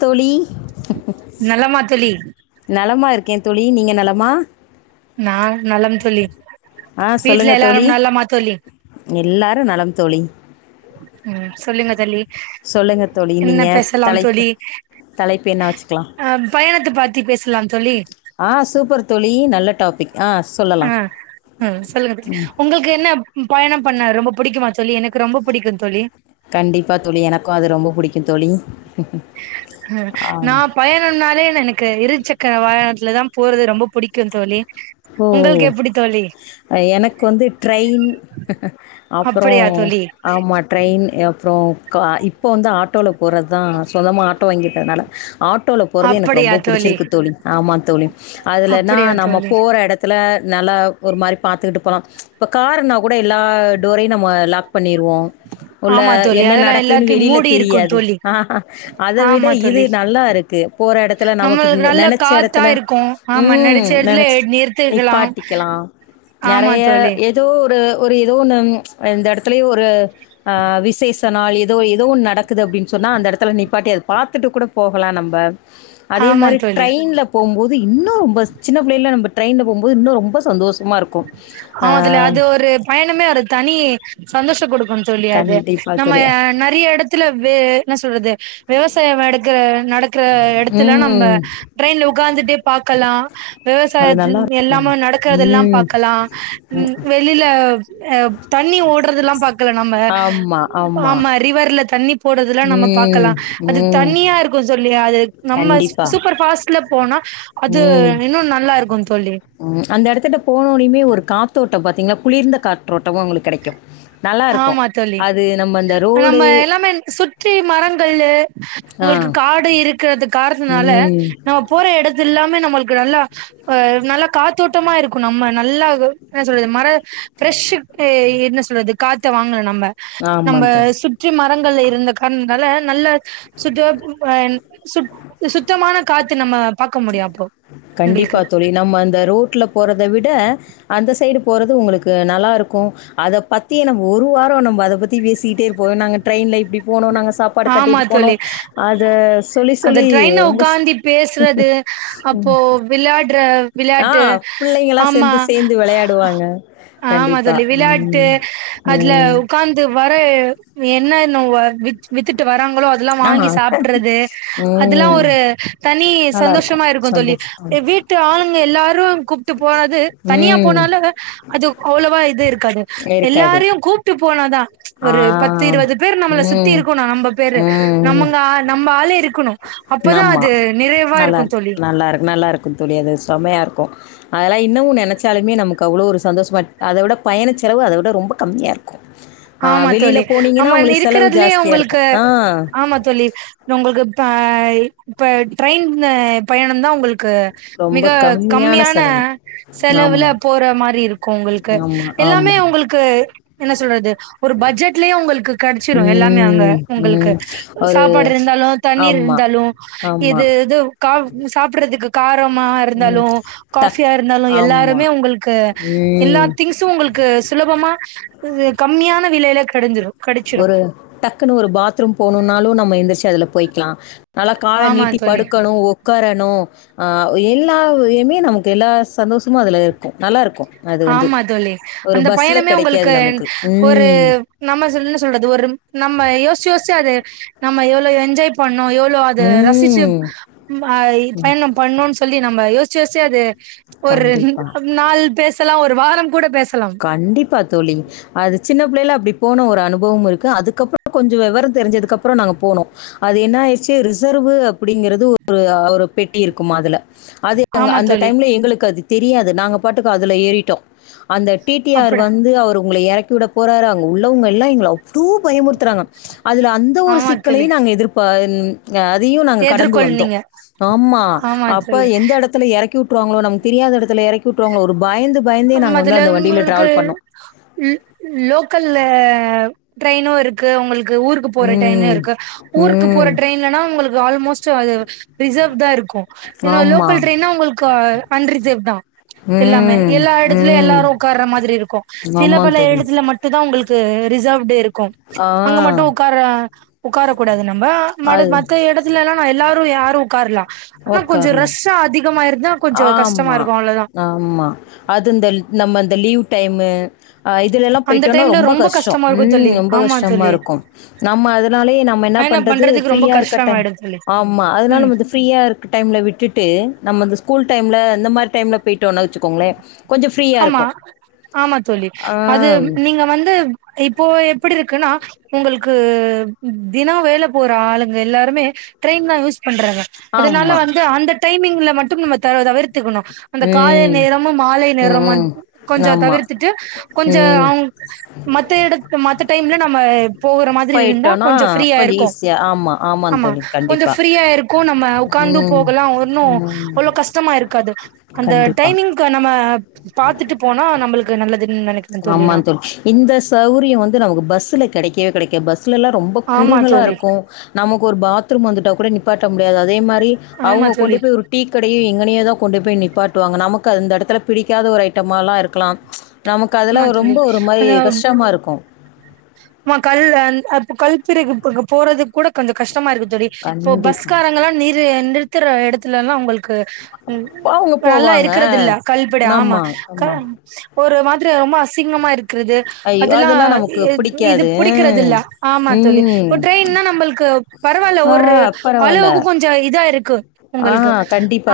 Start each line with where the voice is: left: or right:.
left: தோழி
right: நலமா தோழி
left: நலமா இருக்கே தோழி நீங்க நலமா
right: நா நலம் தோழி
left: ஆ
right: வீட்ல
left: சொலுங்க தோழி
right: எல்லாரும் நலமா தோழி
left: எல்லாரு நலம் தோழி
right: ம் சொலுங்க தோழி
left: சொல்லுங்க தோழி
right: என்ன
left: நீங்க
right: பேசலாம்
left: தலைப்பு
right: தோழி
left: தலைப்பு என்ன வச்சுக்கலாம்
right: அ பயணத்த பத்தி பேசலாம் தோழி
left: ஆ சூப்பர் தோழி நல்ல டாபிக் ஆ
right: ஆ
left: சொல்லலாம்
right: அ சொலுங்க தோழி உங்களுக்கு என்ன பயணம் பண்ண ரொம்ப புடிக்குமா தோழி எனக்கு ரொம்ப புடிக்கும் தோழி
left: கண்டிப்பா தோழி எனக்கு அது ரொம்ப புடிக்கு தோழி
right: அ
left: ஆ
right: நா பயணனாலே எனக் கு இருச்சக்கர வாகனத்துல தா போறது ரொம்ப புடிக்கு தோழி உங்களுக்கு எப்படி தோழி
left: அ எனக்கு வந்து ட்ரெயின் அப்றோ
right: அப்படியா தோழி
left: ஆமா ட்ரெயின் அப்றோ கா இப்போ வந்து ஆட்டோல போறது தா சொந்தமா ஆட்டோ வாங்கிருக்கறதுனால ஆட் டோல போறது எனக்கு ரொம்ப புடிச்சிருக்கு தோழி ஆமா தோழி அதுலனா
right: அப்படியா
left: நம்ம
right: தோழி
left: போற இடத்துல நல்லா ஒரு மாரி பாத்துக்கிட்டு போலா இப்ப கார்னா கூட எல்லா டோரையும் நம்ம லாக் பண்ணிருவோ உள்ள
right: ஆமா தோழி
left: என்ன
right: அதெல்லா
left: நடக்குன்னு
right: எல்லாத்தையு
left: வெளியில
right: மூடி இருக்கு
left: தெரியாது
right: தோழி
left: அத விட
right: ஆமா
left: இது
right: தோழி
left: நல்லா இருக் கு போற இடத்துல
right: நம்மளுக்கு
left: நமக்கு
right: நல்ல
left: நெனச்ச
right: காத்தா
left: இடத்துல
right: இருக்கு ஆமா
left: ம்
right: நெனச்ச எடத்துல
left: நெனச்சு
right: நிறுத்திருக்கலாம்
left: நிப்பாட்டிக்கலா
right: ஆமா
left: நிறைய
right: தோழி
left: ஏதோ ஒரு ஒரு ஏதோ ஒண்ணு இந்த எடத்துலயே ஒரு ஆ விசேஷனா ஏதோ ஏதோ ஒன்னு நடக்குது அப்டின்னு சொன்னா அந்த இடத்துல நிப்பாட்டி அத பாத்துட்டு கூட போகலா நம்ப அதே
right: ஆமா
left: மாதிரி
right: தோழி
left: ட்ரெயின்ல போவும்போது இன்னு ரொம்ப சின்ன பிள்ளைையில நம்ப ட்ரெயின்ல போகும்போது இன்னும்ரொம்ப சந்தோஷமா இருக்கு
right: ஆமா தோழி அது ஒரு பயணமே ஒரு தனி சந்தோஷம் கொடுக்கும் தோழி அது
left: கண்டிப்பா
right: நம்ம
left: தோழி.
right: நெறைய இடத் துல வே என்ன சொல்றது விவசாய நடக்கற நடக்கற எடத்துல நம்ப
left: ம்.
right: ட்ரெயின்ல உட்காந்துட்டே பாக்கலா
left: அது
right: விவசாயத்
left: நல்லாருக்கும்.
right: எல்லாமே நடக்கற எல்லா பா
left: ம்.
right: க்கலா ம் வெளியில அ தண்ணி ஓட்றதுல்லா பாக்கல நம்ப
left: ஆமா, ஆமா
right: ரிவர்ல தண்ணி போடுறதெல்லா நம்ம பாக்கலா
left: ம்,
right: அது
left: ம்.
right: தனியா இருக்கு தோழி அது நம்ம
left: கண்டிப்பா.
right: சூப்பர் ஃபாஸ்ட் ல போனா அது
left: ம்.
right: இன்னு நல்லா இருக்கு தோழி
left: ம் அந்த எடத்துகிட்ட போனயுடையுமே ஒரு காற்றோட்டம் பாத்தீங்னா ஒரு குளிர்ந்த காற்றோட்டமு உங்களுக்கு கெடைக்கு நல்லா இருக்கு
right: ஆமா தோழி
left: அது நம்ம ரோடு
right: நம்ம எல்லாமே சுற்றி மரங்களு
left: ஆ.
right: உங்களுக்கு காடு இருக்கறது காரனால
left: ம்
right: நம்ம போற எடத்து எல்லாமே நம்மளுக்கு நல்லா அ நல்லா காத்தோட்டமா இருக்கு நம்ம நல்லா என்ன சொல்றது மர ஃபிரெஷ்க்கு என்ன சொல்றது காத்த வாங்கல நம்ம
left: ஆமா
right: நம்ம
left: தோழி.
right: சு ற்றி மரங்கள் இருந்த காரணத்னால நல்ல சுட்டப் சுத் சுத்தமான காத்து நம்ம பாக்க முடியு அப்போ
left: கண்டிப்பா
right: உங்களுக்கு
left: தோழி நம்ம அந்த ரோட்ல போறத விட அந்த சைடு போறது உங்களுக்கு நல்லாருக்கு அத பத்தியே நம் ஒரு வாரோ நம்ம அத பத்தி பேசிட்டே போவோ நாங்க ட்ரெயின்ல அப்டி போனோ நாங்க சாப்பாடு
right: ஆமா
left: கட்டிட்டு போனோ
right: தோழி
left: அத சொல்லி
right: அந்த
left: சொல்லி
right: ட்ரெயின்ல
left: ரொம்ப
right: உக்காந்தி பேசுறது அப்போ விளையாட்ற
left: ஆ
right: விளையாட்டு
left: பிள்ளைங்கலாம்
right: ஆமா
left: சேர்ந்து சேர்ந்து விளையாடுவாங்க.
right: ஆமா
left: கண்டிப்பா.
right: தோழி விளையாட்டு
left: ம்.
right: அதுல
left: ம்.
right: உக்காந்து வர என்ன இன்னுவ வித்துட்டு வராங்ளோ அதெலா
left: ஆ
right: வாங்கி சாப்பட்றது அதெல்லா
left: ம்
right: ஒரு தனி
left: நல்லா
right: சந்தோஷமா இருக்கு தோழி
left: சந்தோஷமா
right: எ வீட்டு ஆளுங்க எல்லாரு கூப்ட்டு போறது தனியா
left: ம்
right: போனாலு அது அவ்வளவா இது இருக்காது
left: இருக்காது
right: எல்லாரையு கூப்ட்டு போனாதா
left: ஆ
right: ஒரு பத்து இருவது பேர் நம்மள சுத்தி
left: ம்
right: இரு
left: ம்
right: நம்மங்க நம்ம ஆளு இருக்கணு அப்பதா அது நிறைவா இருக்கு தோழி
left: நல்லாரு நல்லாருக்கு தோழி அது செம்மையா இருக்கு அதெலா இன்னமு நெனச்சாலுமே நமக்கு அவ்ளோ ஒரு சந்தோஷமா அத விட பயணச்செலவு அத விட ரொம்ப கம்மியா இருக்கு ஆ
right: ஆமா
left: வெளியில
right: தோழி ஆமா
left: போனீங்கன்னா
right: இந்த
left: உங்களுக்கு செலவு
right: இருக்கறதுலயே
left: ஜாஸ்தியா இருக்கு
right: உங்களுக்கு
left: ஆ
right: ஆமா தோழி உங்களுக்கு இப்ப இப்ப ட்ரெயின் அ பயணந்தா உங்களு க்கு
left: ரொம்ப
right: மிக கம்மியான
left: செலவு
right: செலவுல
left: ஆமா
right: போற மாரி இருக்கு உங்களுக்கு
left: ஆமா
right: எல்லாமே
left: ஆமா
right: உங்களுக்கு என்ன சொல்றது ஒரு பட்ஜெட்லயே உங்களுக்கு கெடச்சிரு எல்லாமே அங்க
left: ம்,
right: உங்கள்க்கு
left: ம். ஒரு
right: சாப்பாடு இருந்தாலு தண்ணீர்
left: ஆமா,
right: இருந்தாலு
left: ஆமா.
right: இது இது கா சாப்பிட்றதுக்கு கார மா
left: ம்.
right: இருந்தாலு
left: டக்
right: காஃபியா இருந்தாலு
left: ஆமா.
right: எல்லாருமே உங்கள்க்கு எல்லா
left: ம்.
right: திங்ஸு உங்களு க்கு சுலபமா இது கம்மியான விலையில கெடஞ்சிரு கெடச்சிரு
left: ஒரு டக்குனு ஒரு பாத்ரூம் போணுன்னாலு நம்ம எந்திரிச்சி அதுல போய்க்கலா நல்லா கால
right: ஆமா
left: நீட்டி
right: தோழி
left: படுக்கணு ஒ க்காரணு அ எல்லாயுமே நமக்கு எல்லா சந்தோஷமு அதுல இருக்கு நல்லாருக்கு
right: ஆமா தோழி அந்த பயணமே
left: கெடைக்காது
right: உங்களுக்கு
left: நமக்கு.
right: ஒரு
left: ம்,
right: நம்ம ச என்ன சொல்றது ஒரு நம்ம யோசிச்சி யோசிச்சி அத நம்ம எவ்ளோ என்ஜாய் பண்ணோ எ வ்ளோ அத ரசிச்சு
left: ம்.
right: பய் பயணம் பண்ணோன் சொல்லி நம்ம யோசிச்சு யோசிச்சு அது ஒரு
left: கண்டிப்பா.
right: நாள் பேசலா ஒரு வாரம் கூட பேசலாம்
left: கண்டிப்பா தோழி அது சின்ன பிள்ளைல அப்டி போன ஒரு அனுபவம் இருக்கு அதுக்கப்றோ கொஞ்சோ வெவர தெரிஞ்சதுக்குப்றோ நாங்க போனோ அது என்ன ஆயிடுச்சு ரிசர்வ் அப்படிங்கறது ஒரு ஒரு பெட்டி இருக்குமா அதுல அது
right: ஆமா
left: அந்த
right: தோழி
left: டைம்ல எங்களுக்கு அது தெரியாது நாங்க பாட்டுக்கு அதுல ஏறிட்டோ அந்த டி டி ஆர்
right: அப்பட
left: வந்து அவரு உங்கள எறக்கிவிட போறாரு அங்க உள்ளவங்க எல்லா எங்கள அவ்ளோ பயமுறுத்துறாங்க அதுல அந்த ஒரு
right: ஆமா தோழி
left: சிக்கலையு நாங்க எதிர் ப ன் அதையு நாங்க கடந்து
right: எதிர்கொள்
left: வந்தோ
right: நீங்க
left: ஆம்மா
right: ஆமா
left: அப்ப
right: தோழி
left: எந்த எடத் துல எறக்கி வுட்ருவாங்ளோ நமக்கு தெரியாத எடத்துல எறக்கி வுட்ருவாங்ளோ ஒரு பயந்து பயந்தே நாங்க வந்து
right: அதுல
left: அந்த வண்டியில
right: உங்ள்க்கு
left: டிராவல் பண்ணோம்
right: ல் லோக்கல்ல ட்ரெயினு இரு க்கு உங்களுக்கு ஊருக்கு போற டிரெயினு
left: ம்
right: இருக்கு ஊருக்கு போற
left: ம்
right: ட்ரெயின்லனா உங்களு ஆல்மோஸ்ட் அது ரிசர்வ் தா இருக்கு ஏன்னா
left: ஆமா
right: லோக்கல் ட்ரெயின்னா உங்ளு க்கு அன்ரிசர்வ் தா எல்லாமே
left: ம்
right: எல்லா எடத்துலயு
left: ம்
right: எல்லாரு உக்கார்ற மாதிரி இருக்கு சில
left: ஆமாம்
right: பல
left: தோழி
right: எடத்துல மட்டு தா உங்களுக்கு ரிசர்வ்ட்டு இருக்கு அங்க மட்டு
left: ஆ
right: உக்கார உக்கார கூடாது மட
left: அது
right: மத்த எடத் துலல்லா ந எல்லாரு யாரு உக்காரலா ஆனா கொஞ்சோ
left: ஒக்காரலா
right: ரஷ்ஷா அதிகமாயிருந்தா கொஞ்சோ கஷ்டமா
left: ஆமா
right: இருக்கு அவ்ளோதா
left: ஆமா அது இந்த நம்ம இந்த லீவ் டைமு அ இதுலெல்லா
right: அந்த
left: போயிட்டோனா
right: டைம்ல
left: ரொம்ப கஷ்டோ
right: கஷ்டமா இருக்கு
left: ம்
right: தோழி
left: ரொம்ப
right: ஆமா
left: கஷ்டமா
right: தோழி
left: இருக்கும் நம்ம அதனாலயே நம்ம என்ன
right: ஆனா
left: பண்றது
right: பண்றதுக்கு ரொம்ப
left: ஃப்ரீயா இருக்க டைம்
right: கஷ்டமாயிடு தோழி
left: ஆமா அதனால
right: ம்
left: நம்மது ஃப்ரீயா இருக்க டைம்ல விட்டுட்டு நம்ம இந்த ஸ்கூல் டைம்ல இந்தந்த மாரி டைம்ல போயட்டோனா வெச்சுங்களே கொஞ்சம்
right: ஆமா ஆமா தோழி
left: ஆ
right: அது நீ இங்க வந்து இப்போ எப்டி இருக்குனா உங்ளுக்கு தினோ வேல போற ஆளுங்க எல்லாருமே டிரெய்ன் தா யூஸ் பண்றாங்க அதனால
left: ஆமா
right: வந்து அந்த டைமிங்ல மட்டு நம்ம தவி தவிர் த்துக்கணு அந்த காலை
left: ம்
right: நேரமு மாலை நேரம் மட்
left: ம்
right: கொஞ்சோ
left: ஆமா
right: தவிர்த்துட்டு கொஞ்ச
left: ம்
right: அவுங் மத்த எடத் மத்த டைம்ல நம்ம போகுற மாதிரி இருந்தா
left: போயிட்டோனா
right: கொஞ்சோ ஃப்ரீயா இருக்கு
left: ஈஸியா ஆமா
right: ஆமா
left: தோழி
right: கொஞ்சோ
left: கண்டிப்பா
right: ஃப்ரீயா இருக் கோ நம்ம உக்காந்து
left: ம்
right: போகலாம் ஒன்னும்
left: ம்
right: அவ்ளோ கஷ்டமா இருக்காது அந்த
left: கண்டிப்பா
right: டைமிங் ப்ப நம்ம பாத்துட்டு போனா நம்பளுக்கு நல்லதுன் நெனைக்கிறேன் தோழி
left: ஆமா
right: நா
left: இந்த சௌரியம் வந்து நமக்கு பஸ்ல கெடைக்கவே கெடைக்காது பஸ்ல எல்லாம் ரொம்ப
right: ஆமா
left: குறுகால
right: தோழி
left: இருக்கும் நமக்கு ஒரு பாத்ரூம் வந்துட்டா கூட நிப்பாட்ட முடியாது அதே மாரி
right: ஆமா
left: அவங்க கொண்டு
right: தோழி
left: போய் ஒரு டீ கடையு எங்கனயோ தான் கொண்டு போய் நிப்பாட்டுவாங்க நமக்கு அது அந்த எடத்துல பிடிக்காத ஒரு ஐட்டமால்லாம் இருக்கலாம் நம் க
right: ஆமா
left: அதெல்லாம்
right: தோழி
left: ரொம்ப ஒரு மாரி கஷ்டமாக இருக்கும்
right: மா கல் ஆ கல் பிரிவு போறது கூட கொஞ்சம் கஷ்டமா இருக்கு தோழி இப்ப
left: கண்டிப்பா
right: பஸ்காரங்கல்லாம் நி நிறுத்துற இடத்துலல்லாம் உங்களுக் கு
left: அவுங்க
right: இப்ப நல்லா
left: போவாங்க
right: இருக்கறத இல்ல கல்பட ஆமா க ஒரு மாதிரி ரொம்ப அசிங்கமா இருக்குறது
left: ஐயோ!
right: அதுல்லாம்
left: அதெல்லாம்
right: இ
left: நமக்கு
right: இது
left: பிடிக்காது.
right: புடிக்கறது இல்ல ஆமா தோழி
left: ம்.
right: இப்ப ட்ரெயின்னா நம்மளுக்கு பரவாயில்ல ஒரு
left: பரவாயில்ல
right: கொஞ்ச இதா இருக்கு உங்கள்கு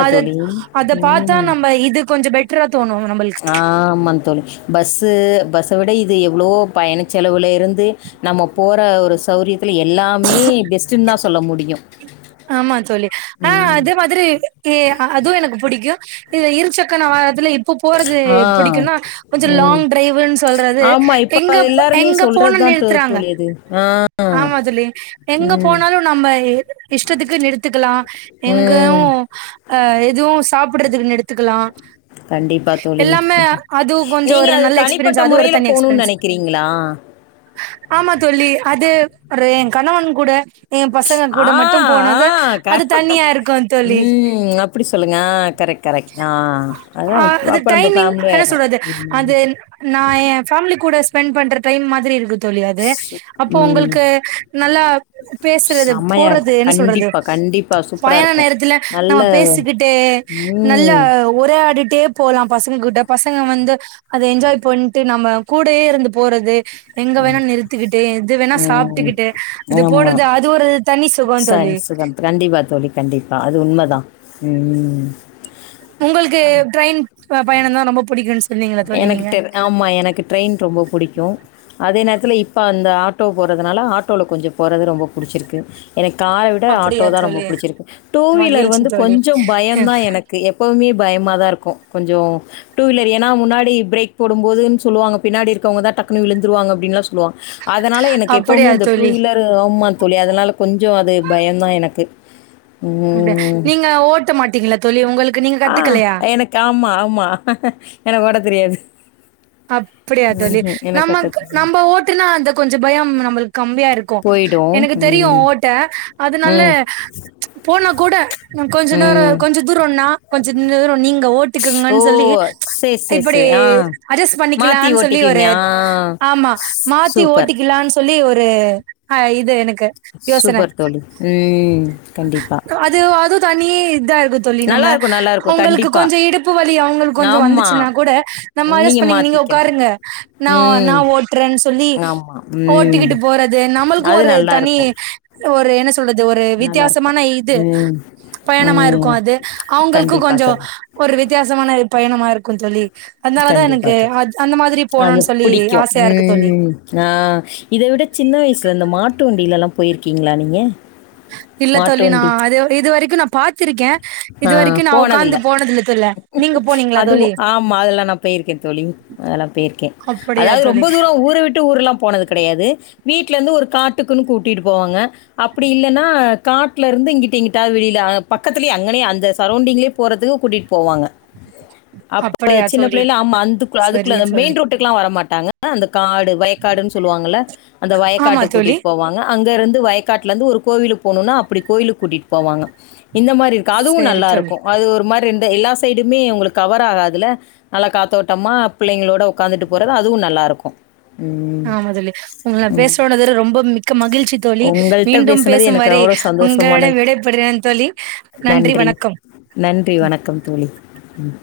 right: அத
left: தோழி.
right: அத பாத்தா
left: ம்.
right: நம்ம இது கொஞ்ச பெட் ட்ற தோணு நம்பள்க்
left: ஆமா தோழி பஸ்ஸு பஸ்ஸ விட இது எவ்ளவோ பயண செலவுல இருந்து நம்ம போற ஒரு சௌரியத்துல எல்லாமே பெஸ்டின் தா சொல்ல முடியு
right: ஆமா தோழி ஆ அதே மாதிரி ஏ அதுவு எனக் புடிக்கு இது இருச்சக்கன வானத்துல இப்ப போறது
left: ஆ.
right: பிடிக்கும்னா கொஞ்சம்
left: ம்.
right: லாங் டிரைவ்னு சொல்றது
left: ஆமா. இப்ப
right: எங்க
left: எல்லாருமே
right: எங்க
left: சொல்றது
right: போனும்
left: தான் தோ
right: நிறுத்துறாங்க
left: தோழி அது. ஆ.
right: ஆமா தோழி எங்க
left: ம்.
right: போனாலு நம்ப ஏது இஷ்டத்துக்கு நிறுத்துக்குலா எங்கயு
left: ம்.
right: அ எதுவு சாப்பிறதுக்கு நிடுத்துக்கலா
left: கண்டிப்பா தோழி.
right: எல்லாமே அது கொஞ்ச
left: நீங்க
right: ஒரு
left: அது
right: நல்ல
left: தனிப்பட்ட
right: எக்ஸ்பீரியன்ஸ் அது ஒரு
left: முறையில
right: தனி
left: போணும்னு
right: எக்ஸ்பீரியன்ஸ்
left: நெனைக்கிறீங்களா?
right: ஆமா தோழி அது ஒரு என் கணவன் கூட ஏ பசங்க
left: ஆ,
right: கூட மட் மட்டும் போனா தா
left: ஆ க
right: அது தனியா இருக்கும் தோழி
left: ம். அப்படி சொல்லுங்க. ஆ கரெக்ட், கரெக்ட். ஆ அதான்
right: அ அது
left: அப்ப நம்ம
right: டைமிங்
left: ஃபேமிலி
right: என்ன
left: ஆயிர்றோம்.
right: சொல்றது அது நா ஏ ஃபேமிலி கூட ஸ்பெண்ட் பண்ற டைம் மாதிரி இருக்கு தோழி அது அப்போ
left: ம்.
right: உங்களுக்கு நல்லா பேசுறது
left: செம்மையா
right: போறது
left: இருக்கும்.
right: என்ன சொல்றது
left: கண்டிப்பா, கண்டிப்பா. சூப்பரா
right: பயண
left: இருக்கும்.
right: நேரத்தில நம்ம
left: நல்ல
right: பேசிக்கிட்டே நல்ல
left: ம்.
right: உரையாடிட்டே போலா பசங்க கிட்ட பசங்க வந்து அத என்ஜாய் பண்ணிட்டு நம்ம கூடயே இருந்து போறது எங்க வேணா நிறுத்துக்கிட்டு எதுவெணா
left: ம்.
right: சாப்டுக்கிட்டு அது
left: ஆமா.
right: போட்றது அது ஒரு தனி சுகோ
left: சரி
right: தோழி
left: சுகம் கண்டிப்பா தோழி கண்டிப்பா அது உண்மதா ம்
right: உங்களுக்கு ட்ரெயின் பயணம் தா ரொம்ப பிடிக்குன்னு சொ
left: எனக்கு ட்டெ ஆமா எனக்கு ட்ரெயின் ரொம்ப புடிக்கும் அதே நேரத்தில இப்ப அந்த ஆட்டோ போறதுனால ஆட்டோல கொஞ்சம் போறது ரொம்ப பிடிச்சிருக்கு எனக் கார விட ஆட்டோ
right: அப்படியா
left: தா ரொம்ப
right: தோழி
left: புடிச்சிருக்கு டூவீலர்
right: மகிழ்ச்சி
left: வந்து
right: தோழி
left: கொஞ்ச பயந்தா எனக் எப்பவுமே பயமா தா இருக்கு கொஞ்சோ டூ வீலர் ஏ ன்னா முன்னாடி பிரேக் போடும்போதுன்னு சொல்வாங்க பின்னாடி இருக்கவங்க தா டக்குன்னு விழுந்துருவாங்க அப்டின்னுல்லா சொல்லுவாங்க அதனால எனக்கு
right: அப்படியா
left: எப்போவுமே அந்த டூ
right: தோழி
left: வீலர் ஆமான் தோழி அதனால கொஞ்சோ அது பயம்தா எனக்கு
right: அப்டியா
left: ம்.
right: நீங்க ஓட்ட மாட்டீங்ளா தோழி உங்களுக்
left: ஆ எனக்கு ஆமா ஆமா எனக்கு ஓட்ட தெரியாது
right: அப்படியா தோழி
left: ம்ஹ்ம். எனக்கு
right: நம்ம
left: அத
right: நம்ம ஓட்டுனா அந்த கொஞ்ச பயம் நம்மளுக் கம்மியா இருக்கு
left: போயிடும்.
right: எனக்கு தெரியு
left: ம்.
right: ஓட்ட அதனால
left: ம்.
right: போனா கூட கொஞ்ச நேரோ
left: ம்.
right: கொஞ்ச தூரோ னா கொஞ்ச தூரோ நீங்க ஓட்
left: ஓ!
right: டிக்குங்கன் சொல்லி
left: சரி, சரி,
right: இப்படி
left: சரி. ஆ.
right: அட்ஜஸ்
left: மாத்தி
right: பண்ணிக்காலன் சொல்லி
left: ஓட்டிக்குவீங்க.
right: ஒரு
left: ஆ.
right: ஆமா
left: ஸ்
right: மாத்தி
left: சூப்பர்.
right: ஓட்டிக் லான் சொல்லி ஒரு ஹ இது எனக் கு யோசன
left: சூப்பர் தோழி. ம். கண்டிப்பா.
right: அது அதுவு தனி இத்தா இருக் கு தோழி நம்ம
left: நல்லாருக்கும், நல்லாருக்கும்.
right: அவுங்களுக்கு
left: கண்டிப்பா.
right: கொஞ்ச இடுப்பு வலி அவுங்ளுக் கொஞ்ச
left: ஆமா.
right: வந்துச்சுன்னா கூட நம்ம அஜ்ஜஸ் ப்பண்ணி நீங்க உக்காருங்க நா நா
left: ம்.
right: ஓட்டறன் சொல்லி
left: ஆமா. ம்.
right: ஓட்டிக்கிட்டு போறது நம்மளுக்கு
left: அது
right: ஒரு தனி
left: நல்லாருக்கும்.
right: ஒரு என்ன சொல்றது ஒரு
left: நல்லாருக்கும்.
right: வித்தியாசமான இது
left: ம்.
right: பயணமா இருக்கு
left: ம்.
right: அது அவங்கள்க்கு
left: கண்டிப்பா
right: கொஞ்சோ
left: தோழி.
right: ஒரு வித்தியாசமான பயணமா இருக்கு தோழி அதனால தா எனுக்
left: கண்டிப்பா
right: கு
left: தோழி.
right: அந்த மாதிரி
left: அது
right: போணுன் சொல்லி
left: பிடிக்கும்.
right: ஆசையா இருக்கு தோழி
left: ம். ஆ இத விட சின்ன வயுசுல இந்த மாட்டு வண்டியிலல்லா போயிருக்கீங்ளா நீங்க
right: இல்ல
left: மாட்டு
right: தோழி நா
left: வண்டி.
right: அது இது வரைக்கு நா பாத்திருக்கே இது
left: ஆ
right: வரைக்கு நா
left: போனதில்ல.
right: உக்காந்து போனது இல்ல தோழ நீங்க போனீங்ளா தோழி
left: போயிருக்கே தோழி அதல்லா போயிருக்கே
right: அப்படியா
left: அதாவது ரொம்ப
right: தோழி
left: தூர ஊரவிட்டு ஊர்ல்லா போனதுக் கெடையாது வீட்லருந்து ஒரு காட்டுக்குன்னு கூட்டிட்டு போவாங்க அப்பிடி இல்லன்னா காட்டுல இருந்து இங்கிட்டு எங்கிட்டாவது வெளியில அ பக்கத்துலயே அங்கனே அந்த சரௌண்டிங்களியே போறதுக்கு கூட்டிட்டு போவாங்க அப்ப
right: அப்படியா
left: சின்ன
right: தோழி
left: பிள்ளைல்ல ஆமா அந்துக்
right: சரி
left: அதுக்குள்ள மெயின்
right: தோழி
left: ரோட் டுக்கல்லா வர மாட்டாங்க அந்த காடு வயக்காடுன்னு சொல்லுவாங்கல்ல அந்த
right: ஆமா
left: வயக்காட்டுக்
right: தோழி.
left: கூட்டிட்டு போவாங்க அங்க இருந்து வயக்காட்டுலருந்து ஒரு கோவிலு போகணுன்னா அப்பிடி கோயிலுக்கு கூட்டிட்டு போவாங்க இந்த மாரி இருக்கு அதுவு
right: சரி தோழி.
left: நல்லாருக்கு அது ஒரு மாரி எந்த எல்லா சைடுமே உங்களுக்கு கவர் ஆகாதுல நல்லா காத்தோட்டமா பிள்ளைங்களோட உக்காந்துட்டு போறது அதுவு நல்லா இருக்கு
right: ஆ தோழி உங்களா நா பேசுறோனதுல ரொம்ப மிக்க மகிழ்ச்சி தோழி
left: உங்கள்கிட்ட
right: மீண்டும்
left: பேசுனது
right: பேசும்
left: எனக்கு
right: வரை
left: அவ்வளோ சந்தோஷமான
right: உங்களிடம் விடைபட்றே தோழி நன்றி வணக்கம்
left: நன்றி வணக்கம் தோழி ம்